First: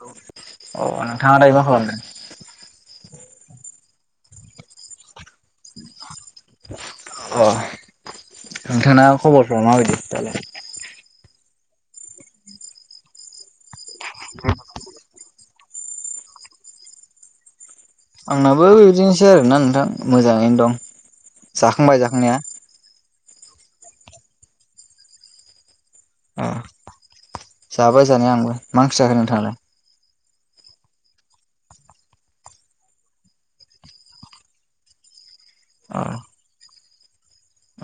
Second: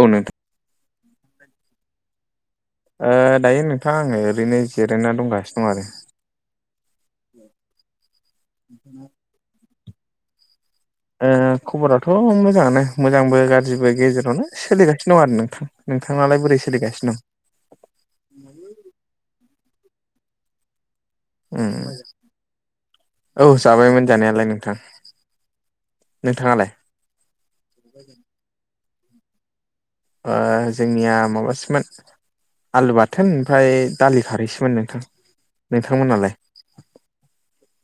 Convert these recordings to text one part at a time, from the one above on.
औ नोंथां ओ नोंथांआ दायो मा खालामदों? ओ दायो नोंथां आङो ओरैनो जिरायना दंगासिनो दं आरो अ नोंथांना ख'ब'र फोरा माबायदि दालाय? ओ खबराथ' मोजांआनो मोजांबो गाज्रिबो गेजेरावनो सोलिगासिनो दं आरो नोंथां नोंथांनालाय बोरै सोलिगासिनो दं आंनाबो बिदिनोसै आरोना नोंथां मोजाङैनो दं उम जाखांबाय जाखांनाया। औ जाबायमोन जानायालाय नोंथां नोंथांआलाय जाबाय जानाया आंबो मा ओंख्रि जाखो नोंथांआलाय? ओ जोंनिआ माबासोमोन आलु बाथोन आमफ्राय दालि खारहैसोमोन नोंथां नोंथांमोनालाय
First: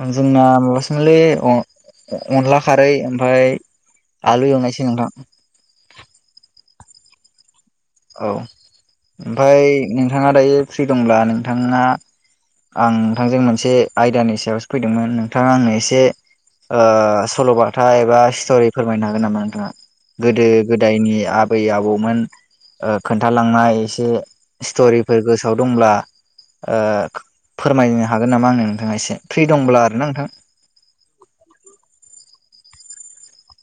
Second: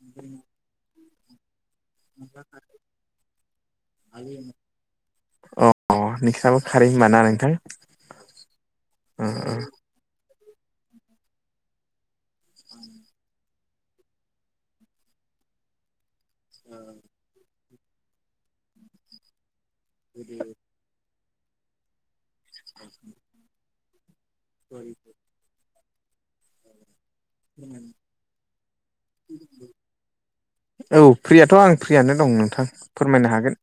उम जोंना माबासो मोनलै आं उम अनला खारै आमफाय आलु एवनायसो नोंथां अ नोंसिनाबो खारै होमबा ना नोंथां औ ओ आमफाय नोंथांआ दायो फ्रि दंब्ला नोंथांआ आं नोंथांजों मोनसे आयदानि सायावसो फैदोंमोन नोंथांआ आंनो एसे ओ सल'बाथा एबा स्ट'रि फोरमायनो हागोन नामा नोंथांआ‌ गोदो गोदायनि आबै आबौमोन ओ खोनथालांनाय एसे ओ स्ट'रिफोर गोसोआव दंब्ला ओ फोरमायनो हागोन नामा आंनो नोंथांआ एसे फ्रि दंब्ला आरो ना नोंथां औ फ्रियाथ' आं फ्रिआनो दं नोंथां फोरमायनो हागोन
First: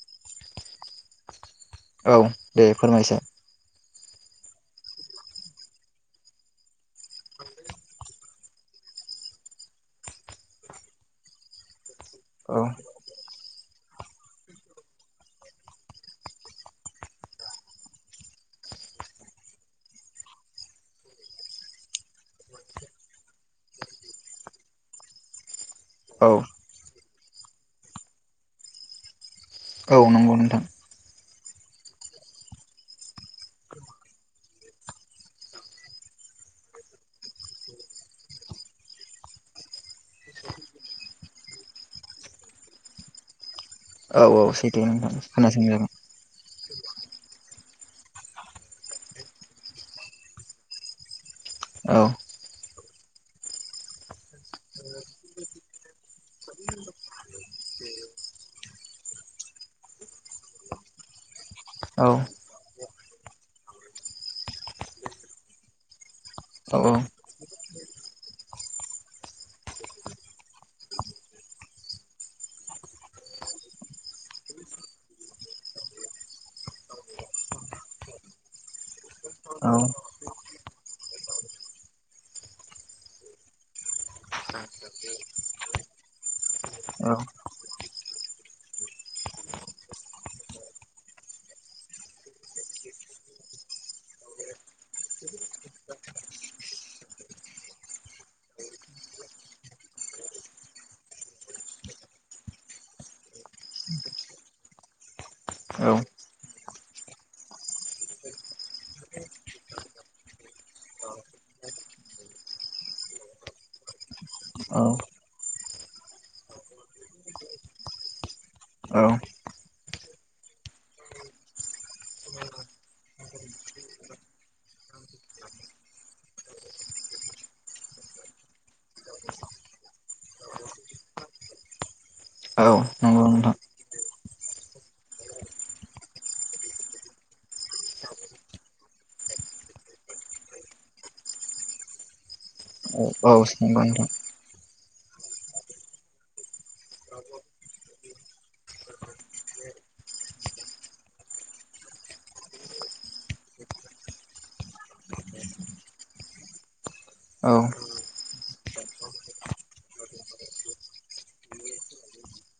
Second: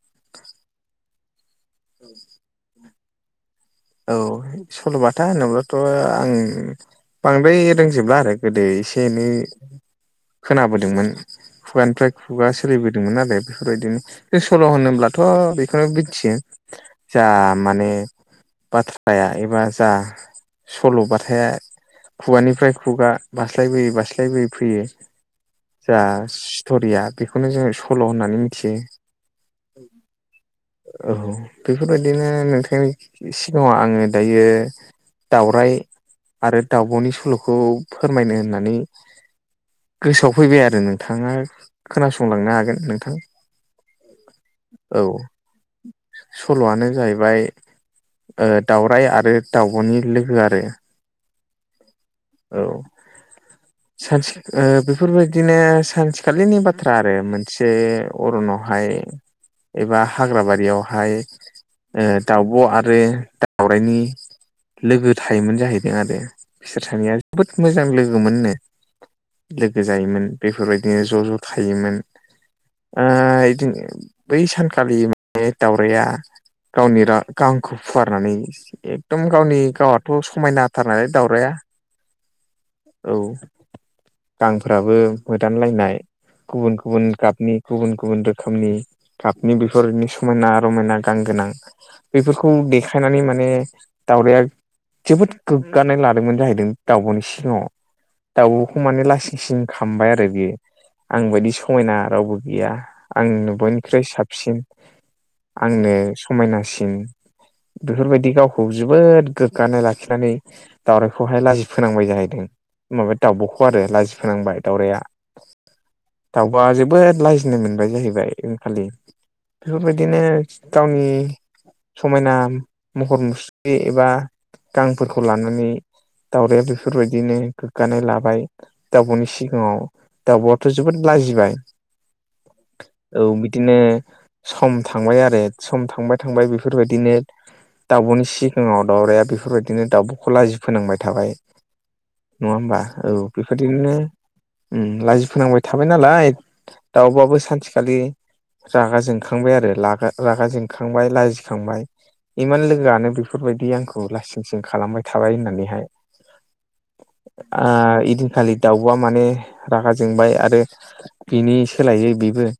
औ दे फोरमायसाय औ सल'बाथा होनोब्लाथ' आंङो बांद्राय रोंजोबला आरो गोदो एसे एनै खोनाबोदोंमोन खुगा निफ्राय खुगा औ सोलिबोदो दोंमोन आरो बेफोरबादिनो सल' होनोब्लाथ' बेखौनो मिथियो जा माने बाथ्राया एबा जा सल'बथाया खुगानिफ्राय खुगा बास्लायबोयै बास्लायबोयै फैयो जा औ स्ट'रिया बेखौनो जोङो सल' होननानै मिथियो औ नंगौ नोंथां औ बेफोरबायदिनो नोंथांनि सिगाङाव आङो दायो दाउराइ आरो दाउब'नि सल'खौ फोरमायनो होननानै गोसोआव फैबाय आरो नोंथाङा खोनासंलांनो हागोन नोंथां औ-औ [unintelligible] औ खोनासंजागोन सल'आनो जाहैबाय ओ दाउराइ आरो दाउब'नि लोगो आरो औ औ सानस बेफोरबायदि -नो सानसेखालिनि बाथ्रा आरो मोनसे अरनावहाय एबा हाग्राबारियावहाय औ दाउब' आरो दावराइनि लोगो थायोमोन जाहैदों आरो औ बिसोर औ सानैया जोबोद मोजां लोगोमोननो लोगो जायोमोन बेफोरबायदिनो ज' ज' थायोमोन आ इदिनो बै सानखालि माने दाउराया गावनि गांखौ फुवारनानै एकदम गावनि औ गावआथ' समायना थारनालाय दाउराया औ गांफोराबो मोदानलायनाय गुबुन गुबुन गाबनि गुबुन गुबुन रोखोमनि गाबनि बेफोरबादिनो समायना रमायना गां गोनां बेफोरखौ खौ देखायनानै माने दावराया जोबोद गोग्गानाय लादोंमोन जाहैदों दाउब'नि सिगाङाव दाउबखौ माने लासिं सिं खामबाय आरो बेयो आं बायदि समायना रावबो गैया आंनो बयनिख्रुइ साबसिन आंनो औ समायनासिन बेफोरबायदि गावखौ जोबोद गोग्गानाय लाखिनानै दावरायखौहाय लाजि फोनांबाय जाहैदों माबा दाउब'खौ आरो लाजि फोनांबाय दाउराया दाउबआ जोबोद लाजिनो मोनबाय जाहैबाय यैखालि औ बेफोरबायदिनो गावनि समायना महर मुस्रि एबा गांफोरखौ लानानै दाउराया बेफोरबायदिनो गोग्गानाय लाबाय दाउब'नि सिगाङाव दाउब'आथ' जोबोद लाजिबाय औ औ नंगौ नोंथां बिदिनो सम थांबाय आरो सम थांबाय थांबाय बे बेफोरबादिनो दाउब'नि सिगाङाव दावराया बेफोरबायदिनो दाउब'खौ लाजि फोनांबाय थाबाय नङा होमबा औ बेफोरबायदिनो ओम लाजि फोनांबाय थाबाय नालाय दाउबाबो सानसेखालि रागा जोंखांबाय आरो लागा रागा जोंखांबाय लाजिखांबाय इमान लोगोआनो बेफोरबायदि आंखौ लाइसिंसिं खालामबाय थाबाय होननानैहाय औ आ एदिनखालि दाउबआ माने रागा जोंबाय आरो बिनि सोलायै बेबो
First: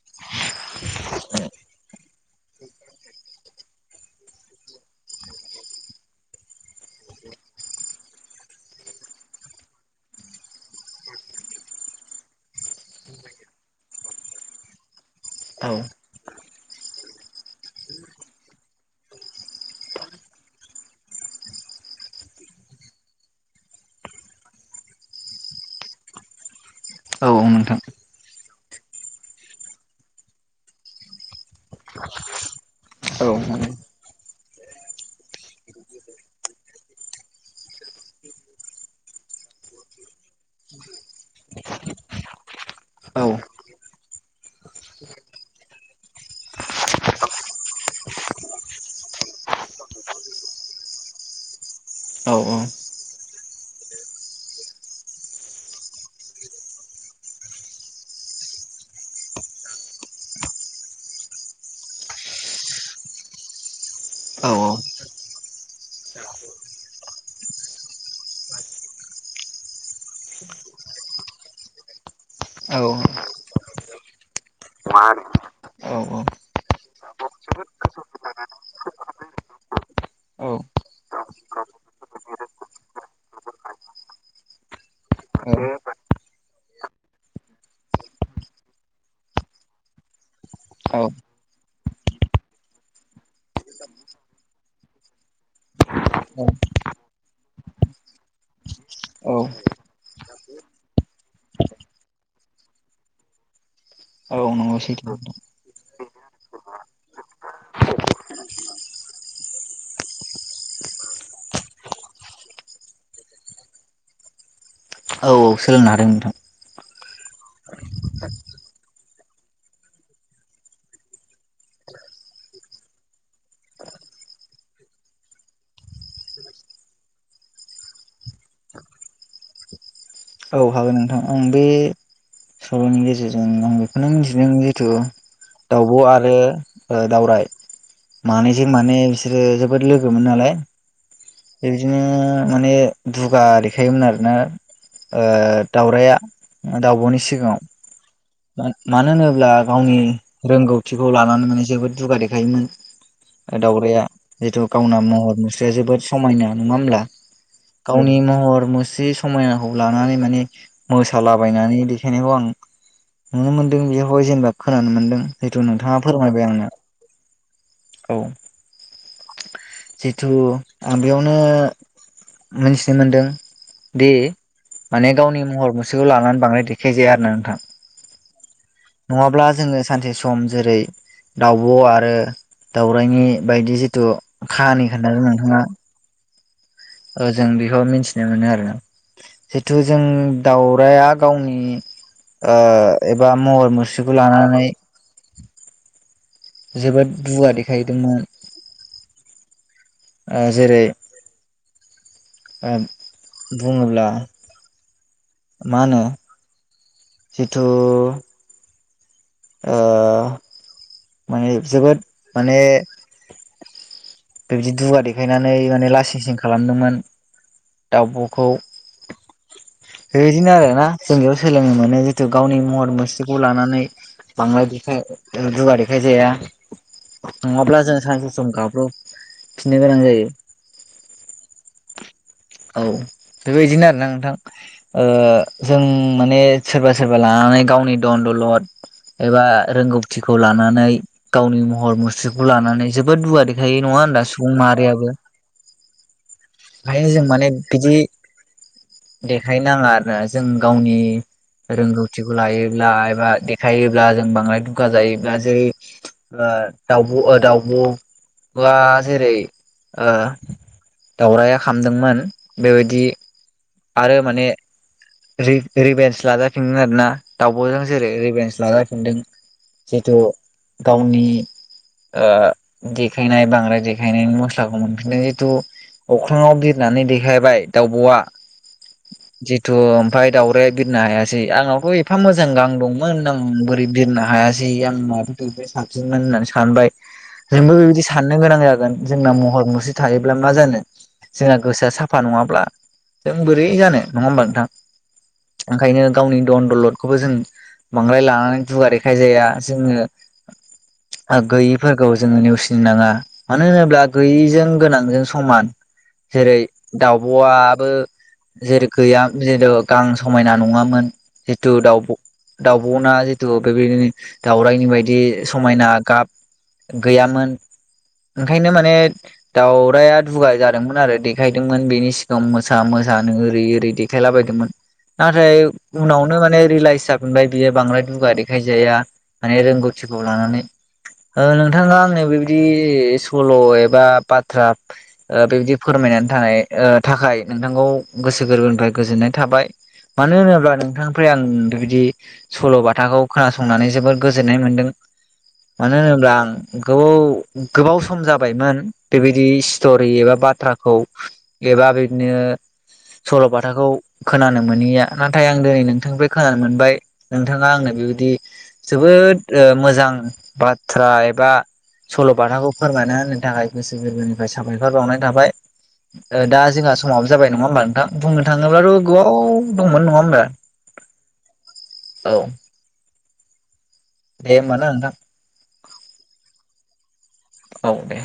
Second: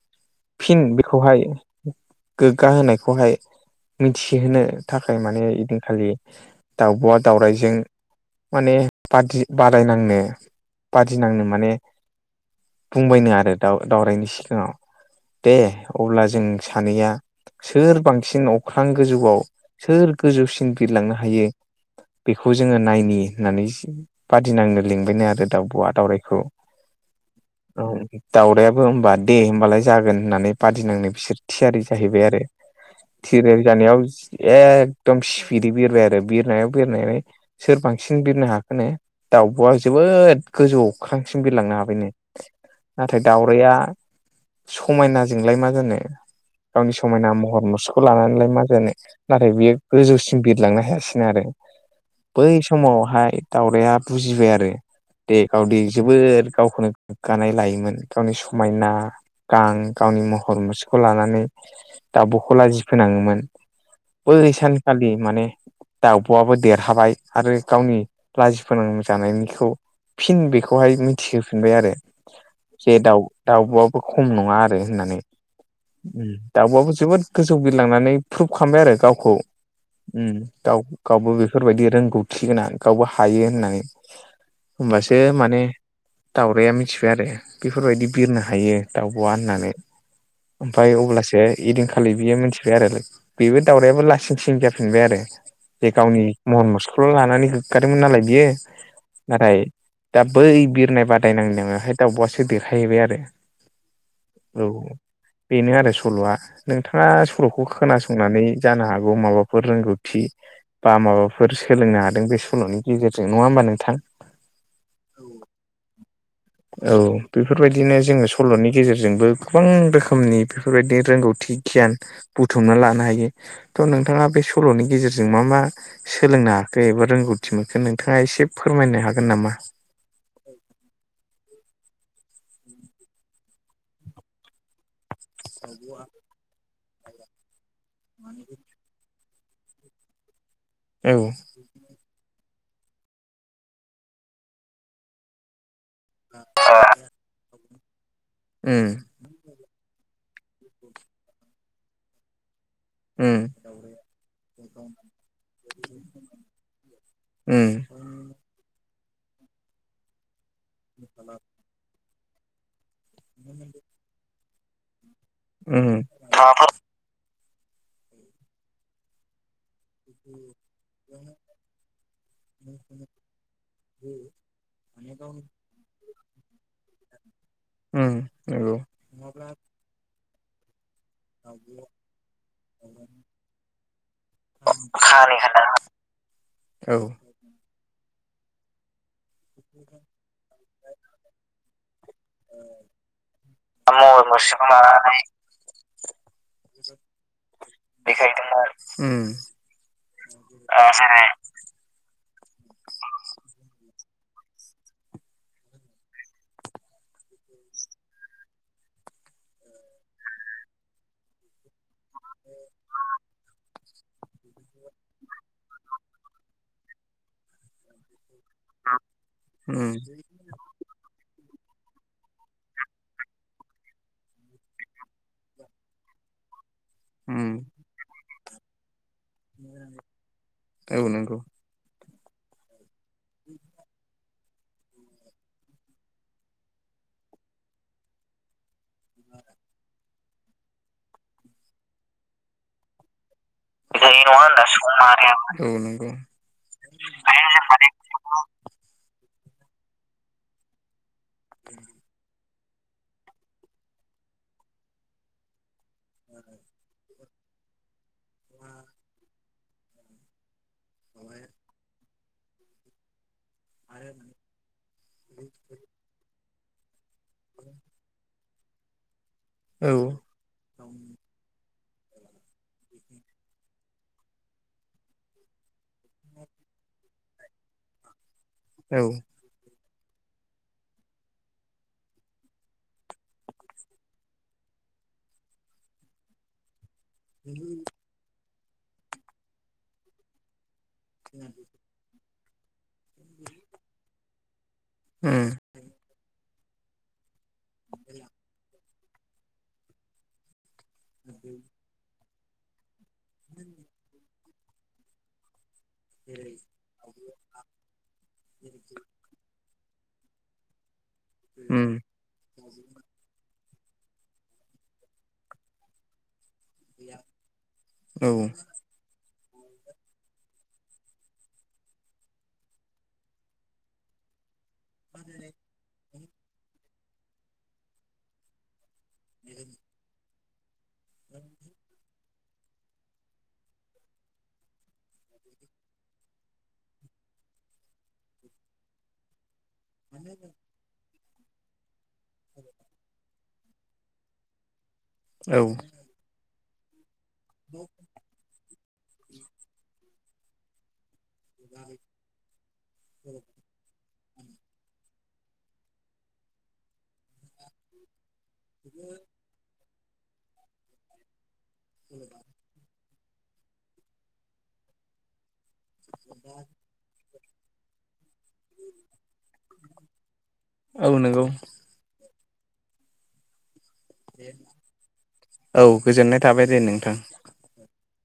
फिन बेखौहाय गोग्गा होनायखौहाय मोनथिहोनो थाखाय माने एदिनखालि दाउब'आ दाउरायजों माने बादि बादायनांनो बादिनांनो माने बुंबायनो आरो दा दावरायनि सिगाङाव दे औ अब्ला जों सानैया सोर बांसिन अख्रां गोजौआव सोर गोजौसिन बिरलांनो हायो बेखौ जोङो नायनि होननानै बादिनांनो लिंबायनो आरो दाउब'आ दावउरायखौ। औ नोंथां‌। दावरायाबो होमबा दे होमबालाय जागोन होननानै बादिनांनो बिसोर थियारि जाहैबाय आरो। औ थिरल जानायाव एकदम स्पिदै बिरबाय आरो बिरनायाव बेरनानै सोर बांसिन बिरनो हाखोन नो? दाउब'आ जोबोद गोजौ अख्रां सिम बिरलांनो हाबायनो। नाथाय औ दाउराइया समायनाजोंलाय मा जानो गावनि समायना महर मुस्रिखौ खौ लानानैलाय मा जानो नाथाय बेयो गोजौसिम बिरलांनो हायासिनो आरो। औ बै समावहाय दाउरायया बुजिबाय आरो। दे गावदे जोबोद गावखौनो गोग्गानाय लायोमोन गावनि समायना गां गावनि महर मुसेखौ लानानै दाब'खौ लाजि फोनाङोमोन। बै सानखालि माने दाउब'आबो देरहाबाय आरो गावनि लाजि फोनां जानायनिखौ फिन बेखौहाय मिनथिहोफिनबाय आरो। जे दाउ दाउब'आबो खम नङा आरो होननानै। दाउबआबो जोबोद गोजौ बिलांनानै प्रुभ खालामबाय आरो गावखौ। गाव गावबो बेफोरबायदि रोंगौथि गोनां गावबो हायो होननानै। होमबासो माने दाउरायया मिथिबाय आरो बेफोरबायदि बिरनो हायो दाउब'आ होननानै। ओमफ्राय अब्लासो इदिं खालि बियो मिथिबाय आरो बेबो दाउरायाबो लासिं सिं जाफिनबाय आरो। जे गावनि महर मुसृकौल' लानानै गोग्गादोंमोन नालाय बियो। औ औ नाथाय दा बै बिरनाय बादायनांनायहाय दाउब'आसो देरहाहैबाय आरो। औ नंगौ सैथो बेनो आरो सल'आ नों बिथाङा सल'खौ खोनासंनानै जानो हागौ माबाफोर रोंगौथि बा माबाफोर सोलोंनो हादों बे सल'नि गेजेरजों नङा होमबा नोंथां? औ औ सोलोंनो हादों नोंथां। औ बेफोरबायदिनो जोङो सल'नि गेजेरजोंबो गोबां रोखोमनि बेफोरबायदि रोंगौथि गियान बुथुमना लानो हायो थ' नोंथाङा बे सल'नि गेजेरजों मा मा सोलोंनो हाखो एबा रोंगौथि मोनखो नोंथाङा एसे फोरमायनो हागोन नामा? औ हागोन नोंथां आं बे सल'नि गेजेरजों आं बेखौनो मिथिदों जिथु दावब' आरो दावराइ मानैजों मानै बि बिसोरो जोबोद लोग मोन नालाय। औ। बेदिनो माने दुगा देखायोमोन आरोना। ओ दाउरायया दाउब'नि सिगाङाव उम मानो होनोब्ला गावनि रोंगौथिखौ लानानै माने जोबोद दुगा देखायोमोन। उम दाउरायया जिथु गावना महर मुस्रिया जोबोद समायना नङा होमब्ला? उम गावनि महर मुस्रि समायनाखौ लानानै माने मोसालाबायनानै देखायनायखौ आं नुनो मोनदों बेयावहाय जेनेबा खोनानो मोनदों जिथु नोंथाङा उम फोरमायबाय आंनो। औ। जिथु आं बेयावनो मिथिनो मोनदों दि माने गावनि महर मुस बिसोखौ लानानै बांदाय देखायजाया आरो ना नोंथां। ओम नंगौ। नङाब्ला जोङो सानसे सम जेरै दाउब' आरो दाउरनि बायदि जिथु खाहानि खोन्थादों नोंथाङा। औ। ओ जों बेखौ मिथिनो मोनो आरो, जिथु जों दाउराया गावनि ओ एबा महर मुस्रिखौ महर लानानै [unintelligible] जोबोद बुवारै उम ओ जेरै ओ बुङोब्ला मा होनो जिथु ओ माने जोबोद माने बेबायदि दुगा देखायनानै माने लासिं सिं खालामदोंमोन दाउब'खौ। ओम बिदिनो आरो ना जों बेयाव सोलोंनो मोनो जिथु गावनि महर मुस्रिखौ लानानै बांद्राय देखाय दुगा देखाय जाया नङाब्ला जों सानसे सम गाब्रब फिननो गोनां जायो। औ नंगौ। औ बेबायदिनो आरोना नोंथां। ओ जों माने सोरबा सोरबा लानानै गावनि दन दौलद एबा रोंगौथिखौ लानानै गावनि महर मुस्रिखौ लानानै जोबोद दुगा दे थायो नङा गैयै होनदा सुबुं होनबा माहारियाबो? औ नंगौ बेखायनो जों औ माने बिदि देखाय नाङा आरोना जों गावनि रोंगौथिखौ लायोब्ला एबा देखायोब्ला जों बांद्राय दुगा जायोब्ला जेरै ओ दाउब' दाउब' बा जेरै ओ दाउरायया खामदोंमोन बेबायदि आरो माने रिभेन्स लाजाफिनोन आरो ना। दावउब'जों जेरै रिभेन्स लाजाफिनदों औ जितु गावनि ओ देखायनाय बांद्राय देखायनायनि मस्लाखौ मोनफिनदों जितु अख्राङाव बिरनानै देखायबाय दाउब'आ जिु थ' ओमफ्राय दाउराया बिरनो हायासै आंनावथ' एफा मोजां गां दंमोन आं बोरै बिरनो हायासै जि आ माबाफोरखौ बे साबसिनमोन होननानै सानबाय। जोंबो बेबायदि साननो गोनां जागोन जोंना महर मुस्रि थायोब्ला मा जानो जोंना गोसोआ साफा नङाब्ला जों बोरै जानो नङा होमबा नोंथां? उम ओंखायनो गावनि दन दौलदखौबो जों बांद्राय लानानै दुगा दे देखायजाया जोङो गैयिफोरखौ जोङो नेवसिनो नाङा। मानो होनोब्ला गैयैजों गोनांजों समान जेरै दाउब'आबो जेरै गैयाम जेर' गां समायना नङामोन जितु उम दाउ दाउब'ना जितु बेबायदिनो दाउराइनि बायदि समायना गाब गैयामोन औ ओंखायनो माने दाउराइया दुगा जादोंमोन आरो देखायदोंमोन बेनि सिगाङाव मोसा मोसानो ओरै ओरै देखायलाबायदोंमोन नाथाय उनावनो माने रियेलाइस जफिनबाय बियो बांद्राय दुगा देखायजाया। माने रोंगौथिखौ लानानै ओ नोंथाङा आंनि बेबाय बिदि सल' एबा बाथ्रा ओ बेबदि फोरमायनानै ओ थाखाय नोंथांखौ गोसो गोरबोनिफ्राय गोजोननाय थाबाय मानो होनोब्ला नोंथां फ्राय आं बेबायदि सल' बाथाखौ खोनासंनानै जोबोर गोजोननाय मोन्दों। औ मानो होनोब्ला आं गोबाव गोबाव सम जाबायमोन। बेबायदि स्ट'रि एबा बाथ्राखौ एबा बिदिनो सल'बाथा खोथाखौ खोनानो मोनहैया नाथाय आं दिनै नोंथांनिफ्राय खोनानो मोनबाय। नोंथाङा आंनो बेबायदि जोबोद ओ मोजां बाथ्रा एबा सल'बाथाखौ फोरमायना होनो थाखाय गोसो गोरबोनिफ्राय साबायखर बावनाय थाबाय। ओ दा जोंहा समाबो जाबाय नङा होमबा नोंथां? बुंनो थाङोब्लाथ' गोबाव दंमोन नङा होमबा? औ नंगौ। औ! दे होमबाना नोंथां? औ गोजोननाय थाबाय दे नोंथां। औ दे।